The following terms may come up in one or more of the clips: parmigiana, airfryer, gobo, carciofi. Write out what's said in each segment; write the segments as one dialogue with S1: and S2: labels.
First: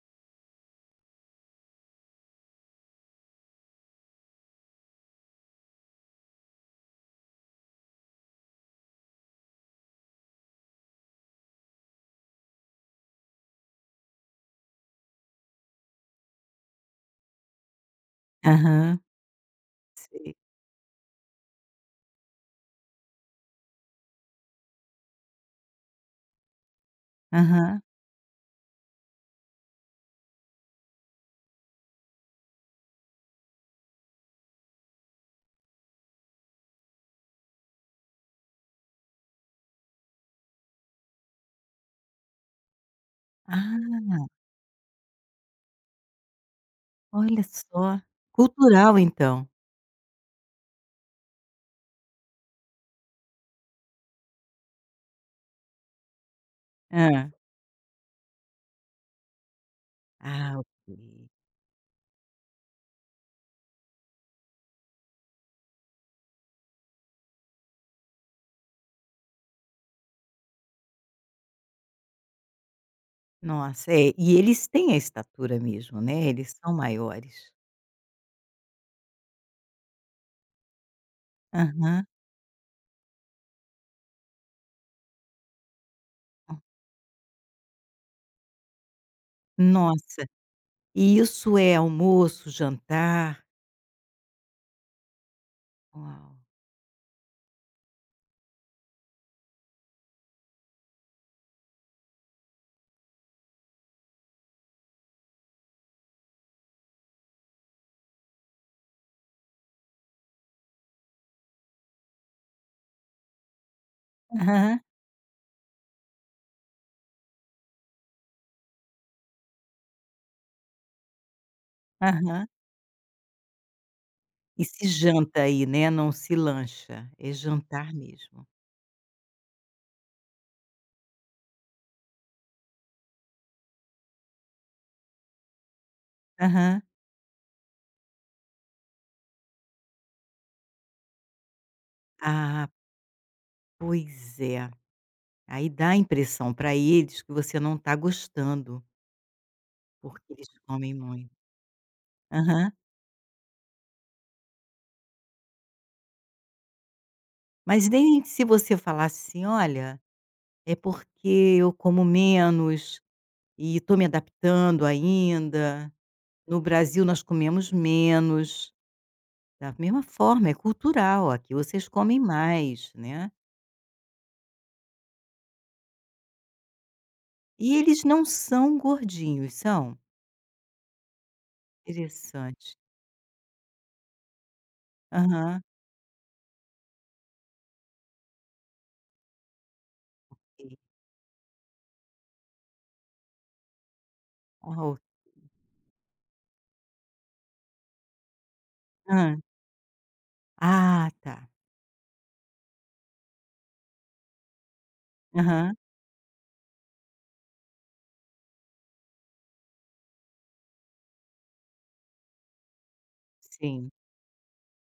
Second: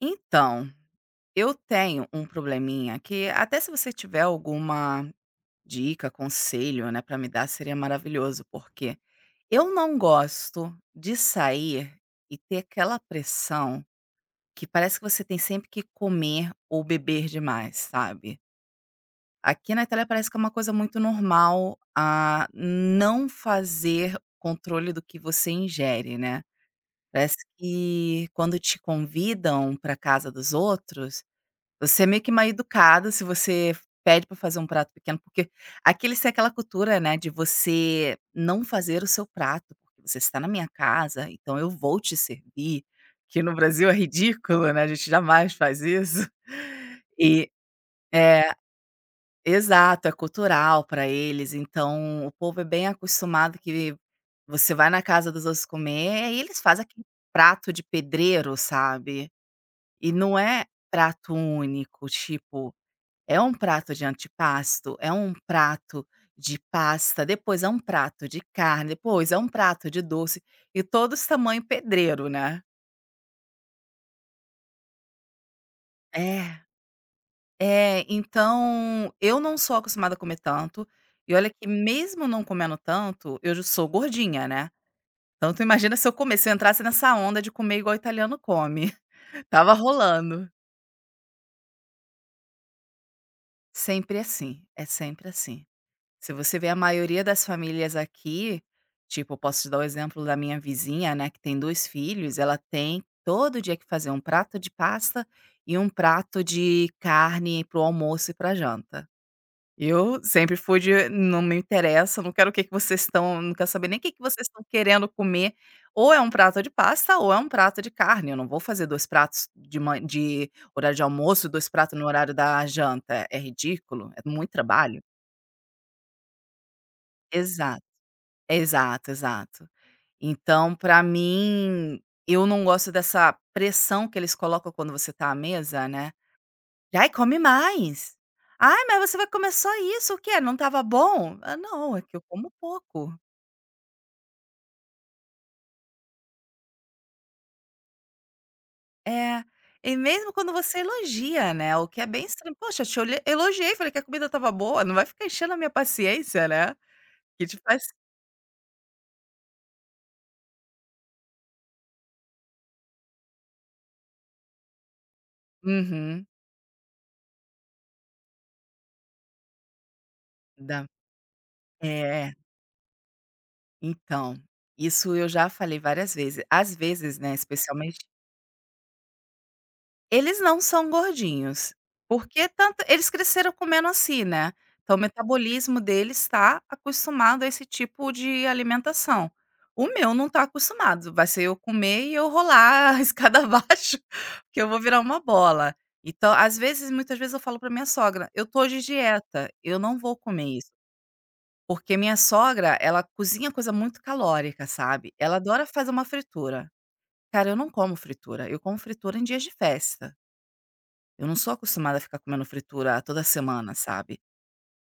S1: Então, eu tenho um probleminha que até se você tiver alguma dica, conselho, né, para me dar, seria maravilhoso, porque eu não gosto de sair e ter aquela pressão que parece que você tem sempre que comer ou beber demais, sabe.
S2: Aham.
S1: Aqui na Itália parece
S2: Sei.
S1: que é uma coisa muito normal a não fazer controle do que você ingere, né. Parece
S2: Aham.
S1: que quando te convidam para casa dos outros você é meio que mal educado se você pede para fazer um prato pequeno, porque aqui eles têm aquela cultura, né, de você não fazer o seu prato, porque você está na minha casa, então eu vou te servir, que no Brasil é
S2: Ah,
S1: ridículo, né, a gente jamais faz isso.
S2: olha
S1: E
S2: só,
S1: é,
S2: cultural então.
S1: exato, é cultural para eles, então o povo é bem acostumado que você vai na casa dos outros comer e eles fazem aquele
S2: Hã.
S1: prato de pedreiro, sabe. E não
S2: Ah,
S1: é
S2: ok.
S1: prato único, tipo é um prato de antipasto, é um prato de pasta, depois é um prato de carne, depois é um prato de doce, e todos tamanho pedreiro, né.
S2: Nossa, é, e eles têm a estatura mesmo, né, eles
S1: É.
S2: são maiores.
S1: É, então eu não sou acostumada a comer tanto, e olha que
S2: Aham.
S1: mesmo não comendo tanto, eu já sou gordinha, né. Então tu imagina se eu entrasse nessa onda de comer igual italiano come. Tava
S2: Nossa,
S1: rolando.
S2: e isso é almoço, jantar?
S1: Sempre assim, é sempre assim.
S2: Uau.
S1: Se você vê a maioria das famílias aqui, tipo, eu posso te dar o exemplo da minha vizinha, né, que tem 2 filhos, ela tem todo dia que fazer um prato de pasta e um prato de carne pro almoço e pra janta. Eu sempre fui de: "Não me interessa, não quero o que que vocês estão não quero saber nem o que que vocês estão
S2: Aham,
S1: querendo comer, ou é um prato de pasta ou é um prato de carne, eu não vou fazer 2 pratos de horário de almoço, 2 pratos no horário
S2: aham.
S1: da janta, é ridículo, é muito
S2: E se
S1: trabalho".
S2: janta aí, né, não se lancha, é
S1: Exato.
S2: jantar mesmo.
S1: Exato, exato. Então, pra mim, eu não gosto dessa pressão que eles colocam quando você tá à mesa, né.
S2: Aham.
S1: "Ai, come mais. Ai, mas você vai comer só isso, o quê? Não estava bom?". Ah, não, é que eu como
S2: Ah,
S1: pouco.
S2: pois é, aí dá a impressão pra eles que você não tá gostando.
S1: É. E mesmo
S2: Porque eles
S1: quando você
S2: comem muito.
S1: elogia, né, o que é bem estranho.
S2: Aham.
S1: "Poxa, te olhei elogiei, falei que a comida estava boa, não vai ficar enchendo a minha paciência, né, que te faz".
S2: Mas nem se você falasse assim: "Olha, é porque eu como menos e estou me adaptando ainda.
S1: Uhum.
S2: No Brasil nós comemos menos". Da mesma forma, é
S1: Dá
S2: cultural, aqui vocês comem
S1: É.
S2: mais, né.
S1: Então, isso eu já falei várias vezes. Às vezes, né,
S2: E
S1: especialmente...
S2: eles não são gordinhos, são?
S1: Eles não são gordinhos, porque
S2: Interessante.
S1: tanto eles cresceram comendo assim, né, então o
S2: Aham.
S1: metabolismo deles está acostumado a esse tipo de alimentação. O meu não está
S2: E
S1: acostumado, vai ser eu comer e eu rolar a escada abaixo, que eu vou virar
S2: arroz.
S1: uma bola. Então, às vezes muitas vezes eu falo para minha sogra: "Eu tô de
S2: Hã.
S1: dieta, eu não vou comer isso",
S2: Ah, tá.
S1: porque minha sogra, ela cozinha coisa muito calórica, sabe, ela adora
S2: Aham.
S1: fazer uma fritura. Cara, eu não como fritura, eu como fritura em dias de festa. Eu não sou acostumada a ficar comendo fritura toda semana,
S2: Sim.
S1: sabe.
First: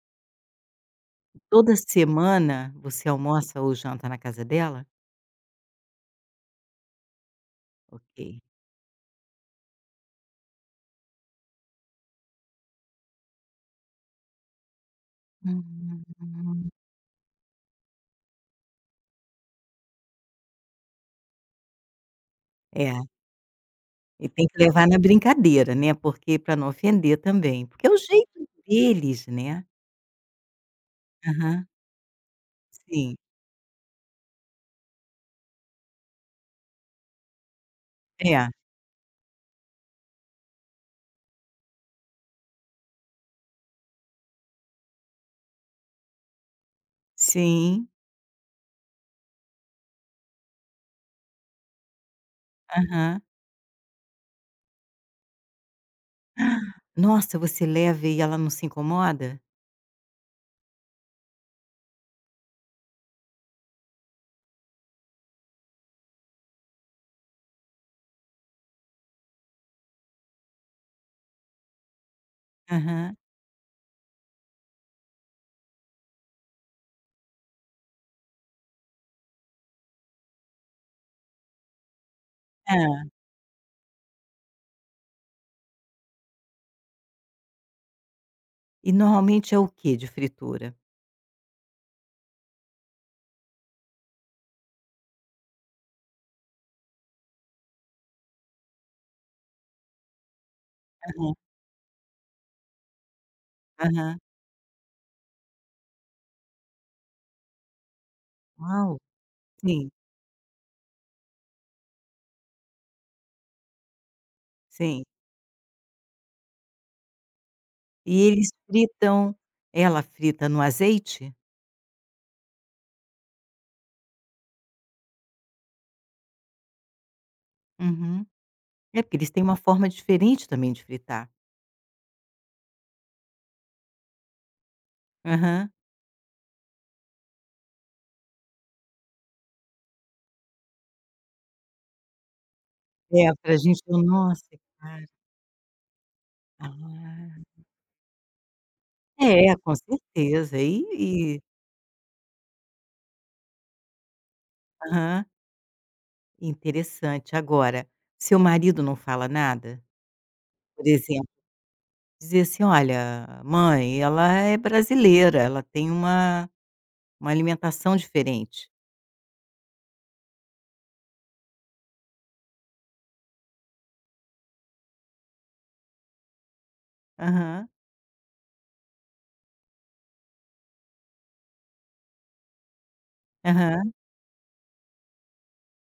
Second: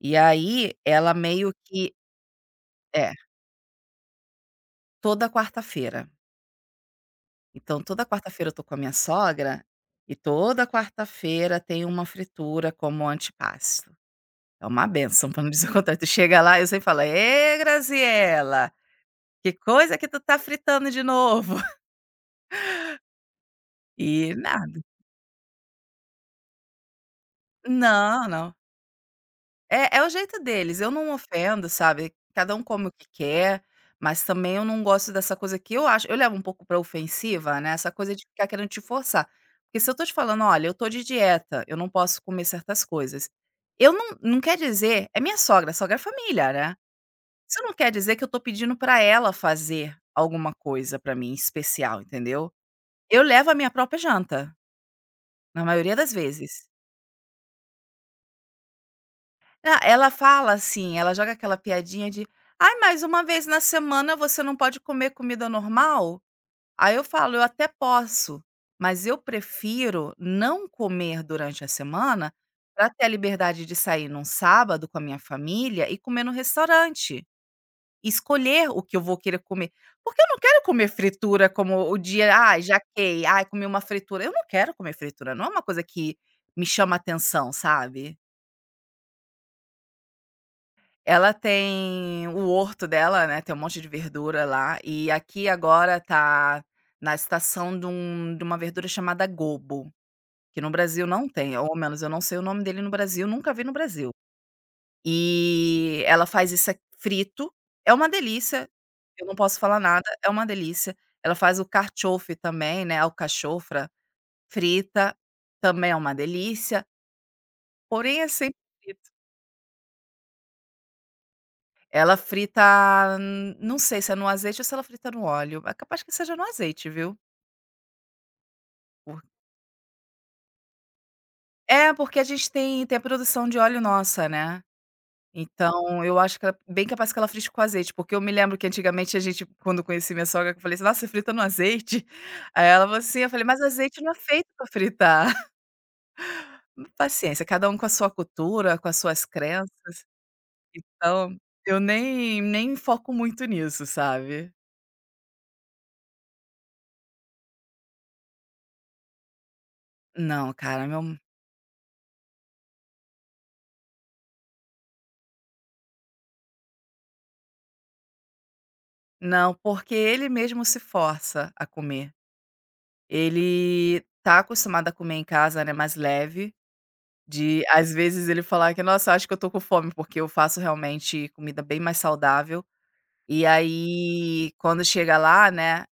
S1: E aí, ela meio
S2: Toda
S1: que
S2: semana você
S1: É,
S2: almoça ou janta na casa dela?
S1: toda quarta-feira. Então toda
S2: Ok.
S1: quarta-feira eu tô com a minha sogra, e toda quarta-feira tem uma fritura como antipasto. É uma benção, pra não dizer o contrário.
S2: Hum.
S1: Tu chega lá, e você fala: "Ê, Graziela, que coisa que tu tá fritando de novo?"
S2: É, e
S1: E
S2: tem que
S1: nada.
S2: levar na brincadeira, né, porque pra não ofender também, porque é o
S1: Não,
S2: jeito
S1: não.
S2: deles, né.
S1: É, é o jeito deles, eu não
S2: Aham.
S1: ofendo, sabe, cada um come o que
S2: Sim.
S1: quer, mas também eu não gosto dessa coisa que eu acho eu levo um pouco pra ofensiva, né, essa coisa de ficar
S2: É.
S1: querendo te forçar. Porque se eu tô te falando: "Olha, eu tô de dieta, eu não posso comer certas coisas", eu não não quer dizer, é minha sogra, sogra é família, né. Isso não
S2: Sim.
S1: quer dizer que eu tô pedindo pra ela fazer alguma coisa pra mim especial, entendeu.
S2: Aham.
S1: Eu levo a minha própria janta, na maioria das vezes.
S2: Nossa, você leva e ela não se incomoda?
S1: Ah, ela fala assim, ela joga aquela piadinha de: "Ai, mas uma vez na semana você não pode comer comida normal?". Aí eu falo: "Eu até posso, mas eu prefiro não comer durante a semana para ter a
S2: Aham.
S1: liberdade de sair num sábado com a minha família e comer no restaurante, e escolher o que eu vou querer comer". Porque eu não quero comer fritura como o dia: "Ai,
S2: Hã.
S1: jaquei, ai, comi uma fritura". Eu não quero comer fritura, não é uma coisa que me chama atenção, sabe?
S2: E normalmente é o quê de fritura?
S1: Ela tem o horto dela, né, tem um monte de verdura lá, e aqui agora tá na estação de uma verdura chamada gobo, que no Brasil não
S2: Aham.
S1: tem, ou ao menos eu não sei o nome dele no Brasil, nunca vi no Brasil.
S2: Aham.
S1: E ela faz isso a frito, é uma delícia,
S2: Uau.
S1: eu não posso falar
S2: Sim,
S1: nada, é uma delícia. Ela faz o carchofi também, né, a alcachofra
S2: sim.
S1: frita, também é uma delícia,
S2: E
S1: porém é
S2: eles
S1: sempre frita.
S2: fritam ela frita no azeite?
S1: Ela frita, não sei se é no azeite ou se ela frita no óleo. É capaz que seja no azeite, viu.
S2: Uhum. É, porque
S1: Por
S2: eles têm uma forma diferente também de fritar.
S1: É, porque a gente tem a produção de óleo nossa, né.
S2: Aham.
S1: Então eu acho que ela bem capaz que ela frite com azeite, porque eu me lembro que antigamente a gente quando eu conheci minha sogra que eu falei assim: "Nossa, você frita no azeite?" Aí ela falou assim, eu
S2: É,
S1: falei:
S2: pra
S1: "Mas
S2: gente
S1: azeite não é
S2: nossa,
S1: feito pra
S2: cara.
S1: fritar".
S2: Ah,
S1: Paciência, cada um com a sua cultura, com as suas
S2: é,
S1: crenças,
S2: com certeza. E
S1: então
S2: e
S1: eu nem foco muito nisso, sabe.
S2: aham, interessante. Agora, seu marido não fala nada?
S1: Não, cara,
S2: Por
S1: meu
S2: exemplo, dizer assim: "Olha, mãe, ela é brasileira, ela tem uma alimentação diferente".
S1: não, porque ele mesmo se força a comer. Ele tá acostumado a comer em casa, né, mais leve, de
S2: Aham,
S1: às vezes ele falar que: "Nossa, acho que eu tô com fome", porque eu faço realmente comida bem mais saudável. E
S2: aham.
S1: aí, quando chega lá, né,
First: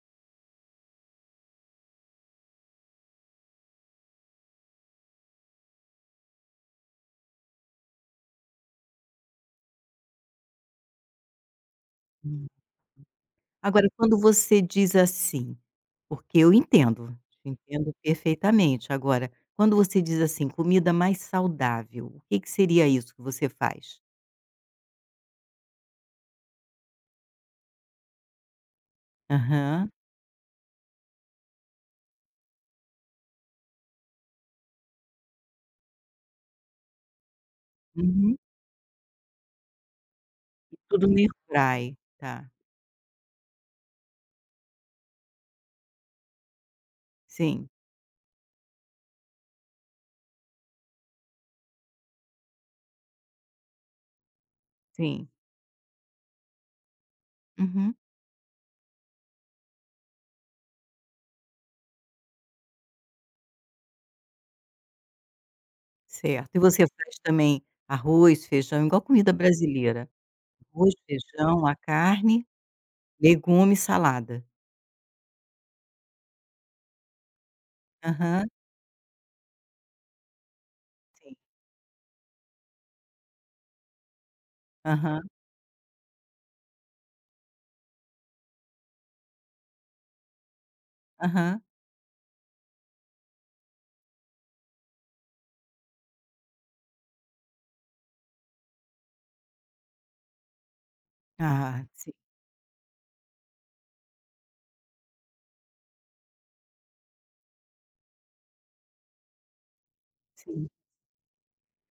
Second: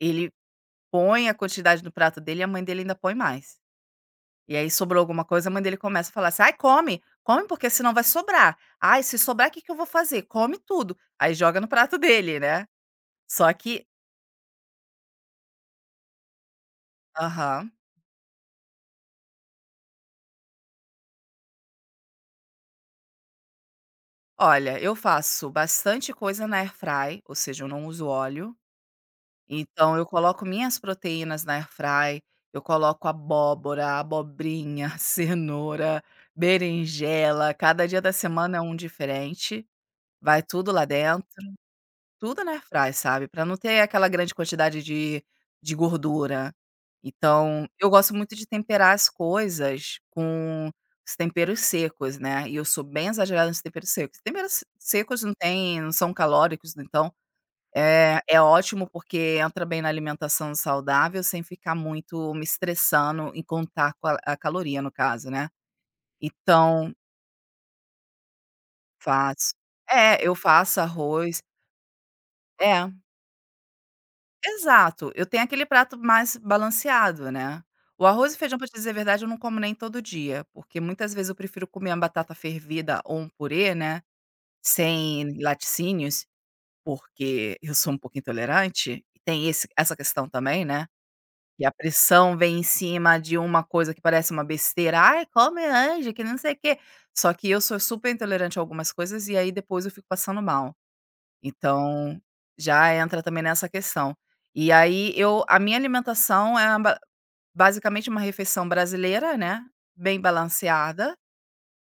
S1: ele põe a quantidade no prato dele e a mãe dele ainda põe mais. E aí sobrou alguma coisa, a mãe dele começa a falar assim: "Ai, come, come porque senão vai sobrar. Ai, se sobrar, o que que eu vou fazer? Come tudo". Aí joga no prato dele,
S2: Hum.
S1: né. Só que
S2: Agora, quando você diz assim porque eu entendo,
S1: Aham.
S2: entendo perfeitamente. Agora, quando você diz assim: "Comida mais saudável", o que que seria isso que você faz?
S1: Olha, eu faço bastante coisa na airfry, ou seja, eu não uso óleo.
S2: Aham.
S1: Então eu coloco minhas proteínas na airfry, eu coloco abóbora, abobrinha, cenoura, berinjela, cada dia da
S2: Uhum.
S1: semana é um diferente, vai tudo lá
S2: Tudo no
S1: dentro.
S2: airfry,
S1: Tudo
S2: tá.
S1: na airfryer, sabe, pra não ter aquela grande quantidade de gordura. Então,
S2: Sim,
S1: eu gosto muito de temperar as coisas com os temperos secos, né, e eu sou bem exagerada nos temperos secos. Temperos secos
S2: sim.
S1: não são calóricos, então
S2: Uhum,
S1: é ótimo, porque entra bem na alimentação saudável, sem ficar muito me estressando em contar com a caloria, no caso, né.
S2: certo. E você
S1: Então
S2: faz também arroz, feijão, igual comida
S1: faço.
S2: brasileira?
S1: É, eu faço
S2: Arroz,
S1: arroz.
S2: feijão, a carne,
S1: É.
S2: legume e salada.
S1: Exato, eu tenho aquele prato mais balanceado, né. O arroz e
S2: Aham,
S1: feijão, pra te dizer a verdade, eu não como nem todo dia, porque muitas vezes eu
S2: sim.
S1: prefiro comer uma batata fervida ou um purê, né,
S2: Aham,
S1: sem laticínios, porque eu sou um pouco intolerante, e tem esse essa questão também, né,
S2: aham.
S1: que a pressão vem em cima de uma coisa que parece uma besteira, "Ai, come anjo, que não sei o quê", só que eu sou super intolerante a algumas coisas e aí depois eu fico passando mal.
S2: Ah, sim,
S1: Então, já entra também nessa questão. E aí eu a minha alimentação é ba basicamente uma refeição brasileira, né, bem
S2: sim.
S1: balanceada,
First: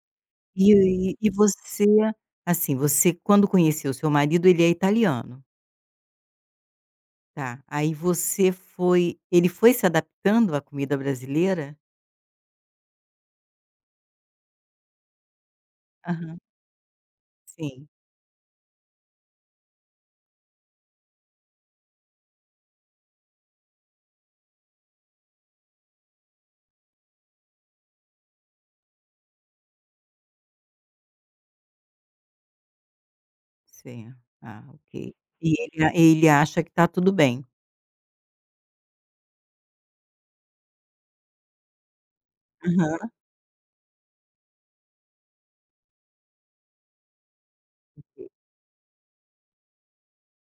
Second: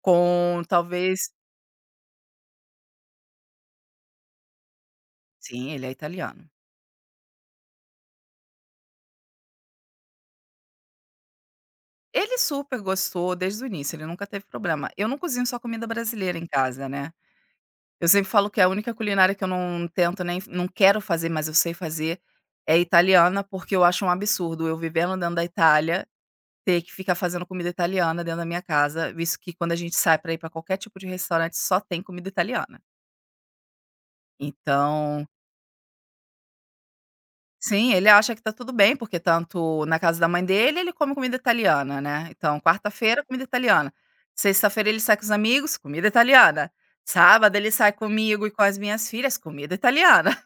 S1: com
S2: E e
S1: talvez...
S2: e você, assim, você quando conheceu o seu marido, ele é italiano,
S1: Sim, ele é italiano.
S2: tá. Aí você foi ele foi se adaptando à comida brasileira?
S1: Ele super gostou desde o início, ele nunca teve problema. Eu não cozinho só comida brasileira
S2: Aham,
S1: em casa, né.
S2: sim.
S1: Eu sempre falo que é a única culinária que eu não tento nem não quero fazer, mas eu sei fazer, é italiana, porque eu acho um absurdo eu vivendo dentro da Itália ter que ficar fazendo comida italiana dentro da minha casa, visto que quando a gente sai pra ir pra qualquer tipo de restaurante só tem comida italiana.
S2: Sim. Ah, ok.
S1: Então
S2: E ele acha que tá tudo bem.
S1: sim, ele acha que tá tudo bem, porque tanto na casa da mãe dele, ele come comida italiana, né. Então
S2: Aham.
S1: quarta-feira, comida italiana. Sexta-feira ele sai com os amigos, comida italiana. Sábado ele sai comigo e com as minhas filhas, comida italiana.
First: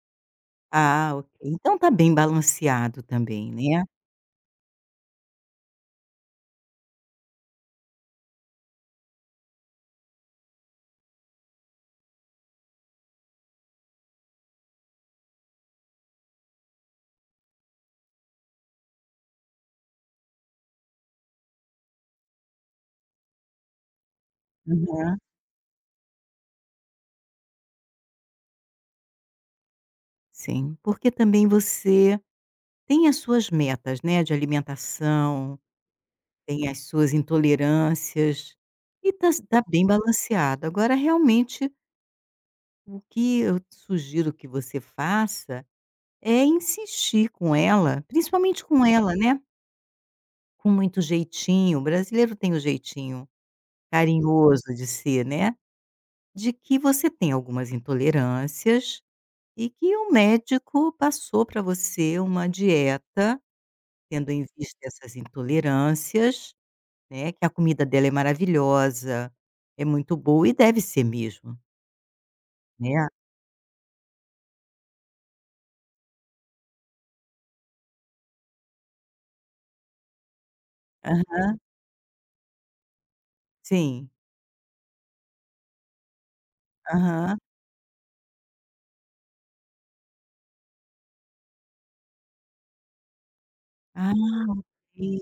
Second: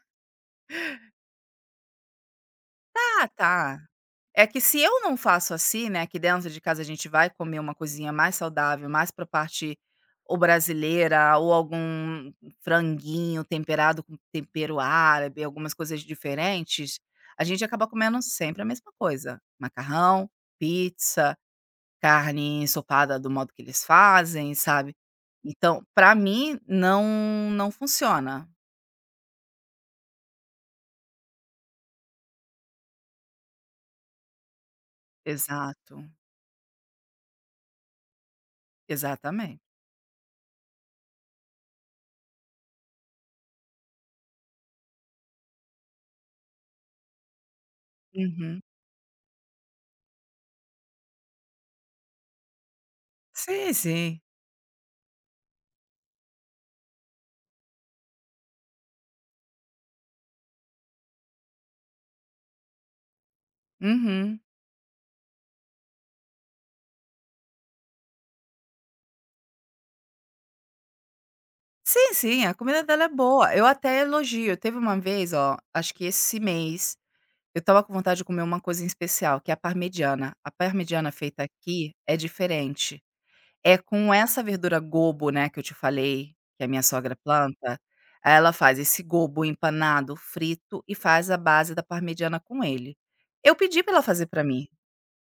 S2: Ah, ok. Então tá bem balanceado
S1: "Ah,
S2: também,
S1: tá".
S2: né.
S1: É que se eu não faço assim, né, que dentro de casa a gente vai comer uma coisinha mais saudável, mais pra parte ou brasileira ou algum franguinho temperado com tempero árabe, algumas coisas diferentes, a gente acaba comendo sempre a mesma coisa. Macarrão, pizza, carne ensopada do modo que eles fazem, sabe.
S2: Aham.
S1: Então, pra mim não não funciona.
S2: Sim, porque também você tem as suas metas, né, de alimentação,
S1: Exato,
S2: tem as suas intolerâncias, e tá
S1: exatamente.
S2: tá bem balanceado. Agora realmente o que eu sugiro que você faça é insistir com ela,
S1: Uhum.
S2: principalmente com ela, né, com muito jeitinho, o brasileiro tem o jeitinho.
S1: Sim, sim.
S2: Carinhoso de ser, né, de que você tem algumas intolerâncias e que o médico passou para você uma dieta, tendo
S1: Uhum.
S2: em vista essas intolerâncias, né, que a comida dela é maravilhosa, é muito boa e deve ser mesmo,
S1: Sim, sim, a comida dela é
S2: né.
S1: boa. Eu até elogio. Teve uma vez, ó, acho que esse mês, eu tava com vontade de comer uma coisa em especial, que é a parmegiana. A parmegiana feita
S2: Aham.
S1: aqui é diferente. É
S2: Sim.
S1: com essa verdura gobo, né, que eu te falei, que a minha sogra
S2: Aham.
S1: planta. Aí ela faz esse gobo empanado, frito e faz a base da parmegiana com ele. Eu pedi pra ela
S2: Ah,
S1: fazer pra mim.
S2: e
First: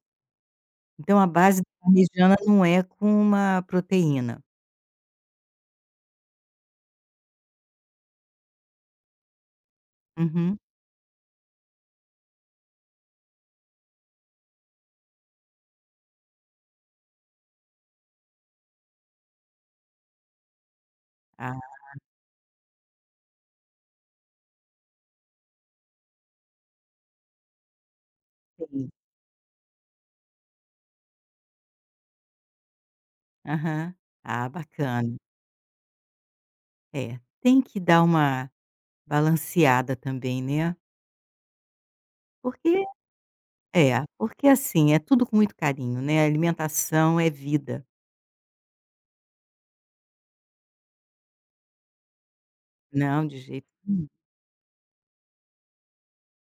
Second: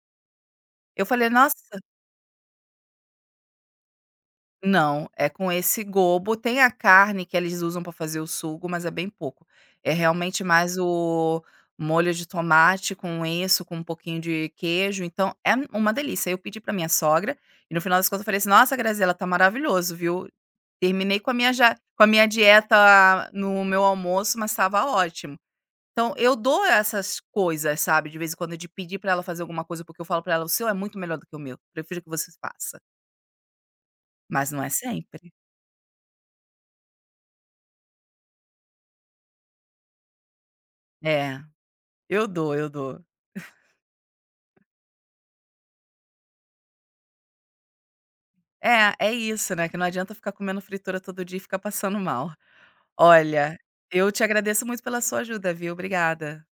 S1: Eu
S2: então a
S1: falei: "Nossa".
S2: base da parmegiana não é com uma proteína.
S1: Não, é com esse gobo. Tem a carne que eles usam para fazer o sugo, mas é bem pouco. É realmente
S2: Uhum.
S1: mais o molho de tomate com isso, com um pouquinho de queijo, então é uma delícia. Eu pedi para minha sogra e no final das contas eu falei assim: "Nossa, Graziela, tá maravilhoso, viu? Terminei
S2: Ah,
S1: com a minha dieta no meu almoço, mas estava ótimo". Então eu dou essas coisas, sabe, de vez em quando, de
S2: sim.
S1: pedir para ela fazer alguma coisa, porque eu falo para ela: "O seu é muito melhor do que o meu, prefiro que você faça".
S2: Aham. Ah,
S1: Mas não é
S2: bacana.
S1: sempre.
S2: É, tem que dar uma balanceada também, né.
S1: É. Eu dou, eu
S2: Porque
S1: dou.
S2: é, porque assim, é tudo com muito carinho, né, alimentação é vida.
S1: É, é isso, né, que não adianta ficar comendo fritura todo dia e ficar passando mal.
S2: Não, de
S1: Olha,
S2: jeito nenhum.
S1: eu te agradeço muito pela sua ajuda, viu. Obrigada.